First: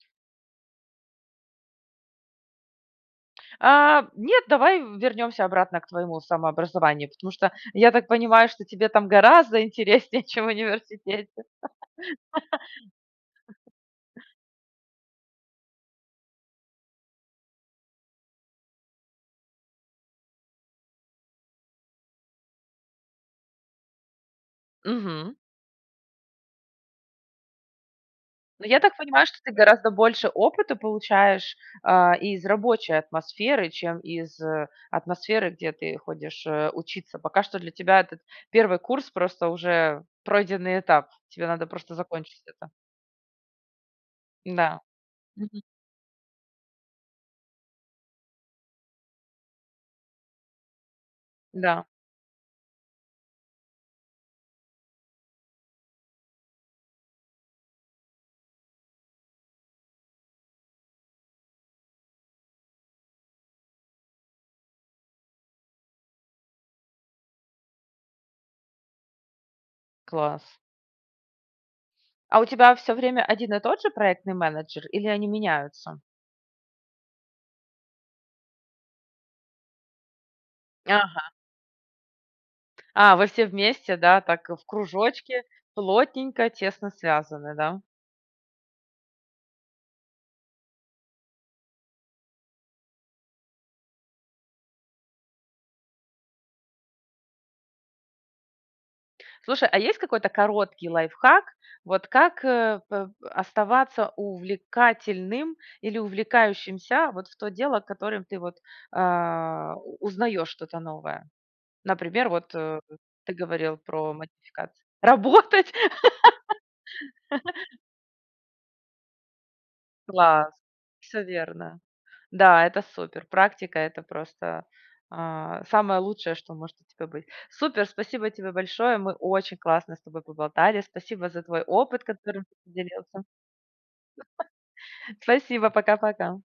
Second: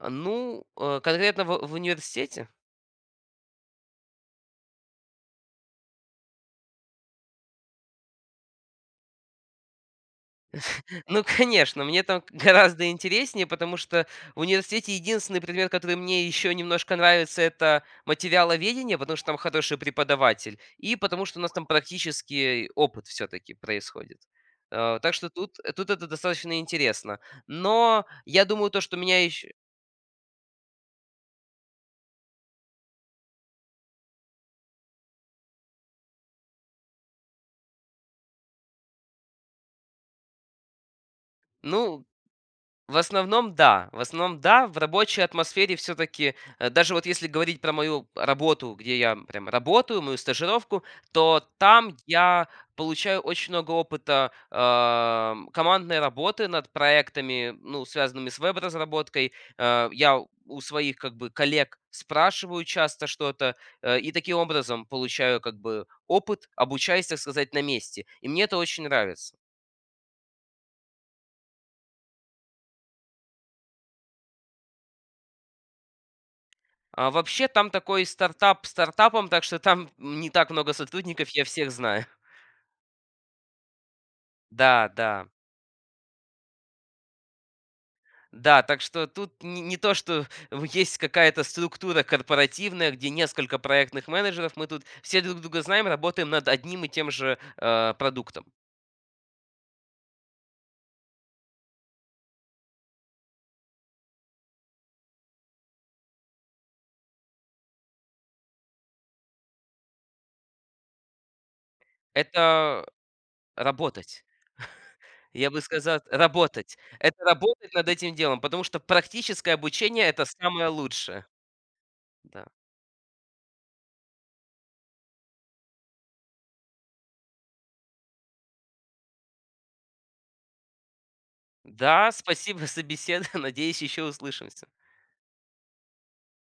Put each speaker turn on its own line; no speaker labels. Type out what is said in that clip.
Ну, э, конкретно в в университете?
А, нет, давай вернемся обратно к твоему самообразованию, потому что я так понимаю, что тебе там гораздо интереснее, чем в
Ну,
университете.
конечно, мне там г гораздо интереснее, потому что в университете единственный предмет, который мне ещё немножко нравится, это материаловедение. Потому что там хороший преподаватель, и потому что у нас там практический опыт всё-таки происходит. А, так что
Мгм.
тут, э, тут это достаточно интересно. Но я
Ну,
думаю,
я
то,
так
что меня
понимаю, что
еще
ты гораздо больше опыта получаешь, а, из рабочей атмосферы, чем из, э, атмосферы, где ты ходишь, э, учиться. Пока что для тебя этот 1 курс- просто уже пройденный этап, тебе надо просто
Ну,
закончить это.
в основном, да в основном, да, в
Н-да,
рабочей
мгм.
атмосфере всё-таки, э, даже вот если говорить про мою работу, где я прям работаю, мою стажировку. То
Да.
там я получаю очень много опыта, ам, командной работы над проектами, ну, связанными с веб-разработкой. А, я у своих как бы коллег спрашиваю часто что-то, а, и таким образом получаю как бы опыт, обучаясь, так сказать, на месте. И мне это очень нравится.
Класс. А у тебя всё время один и тот же проектный менеджер или они меняются?
А вообще там такой стартап стартапом, так что там, м, не так много сотрудников,
Ага.
я всех знаю.
А, вы все вместе, да, так в
Да, да.
кружочке, плотненько тесно связаны, да?
Да, так что тут не не то, что в есть какая-то структура корпоративная, где несколько проектных менеджеров, мы тут все друг друга знаем, работаем над одним и тем же, а, продуктом.
Слушай, а есть какой-то короткий лайфхак, вот как, э, п оставаться увлекательным или увлекающимся, вот в то дело, котором ты вот, а, у узнаёшь что-то новое? Например, вот, э,
Это
ты говорил про
работать.
модификации.
Я бы
Работать?
сказал работать. Это работать над этим делом, потому что практическое обучение- это
Класс,
самое
всё
лучшее.
верно.
Да.
Да, это супер. Практика- это просто, а, самое лучшее, что может у тебя быть. Супер! Спасибо тебе большое. Мы очень классно с тобой поболтали. Спасибо за твой опыт,
Да,
которым ты
спасибо за
поделился.
беседу, надеюсь, ещё услышимся.
Спасибо. Пока пока.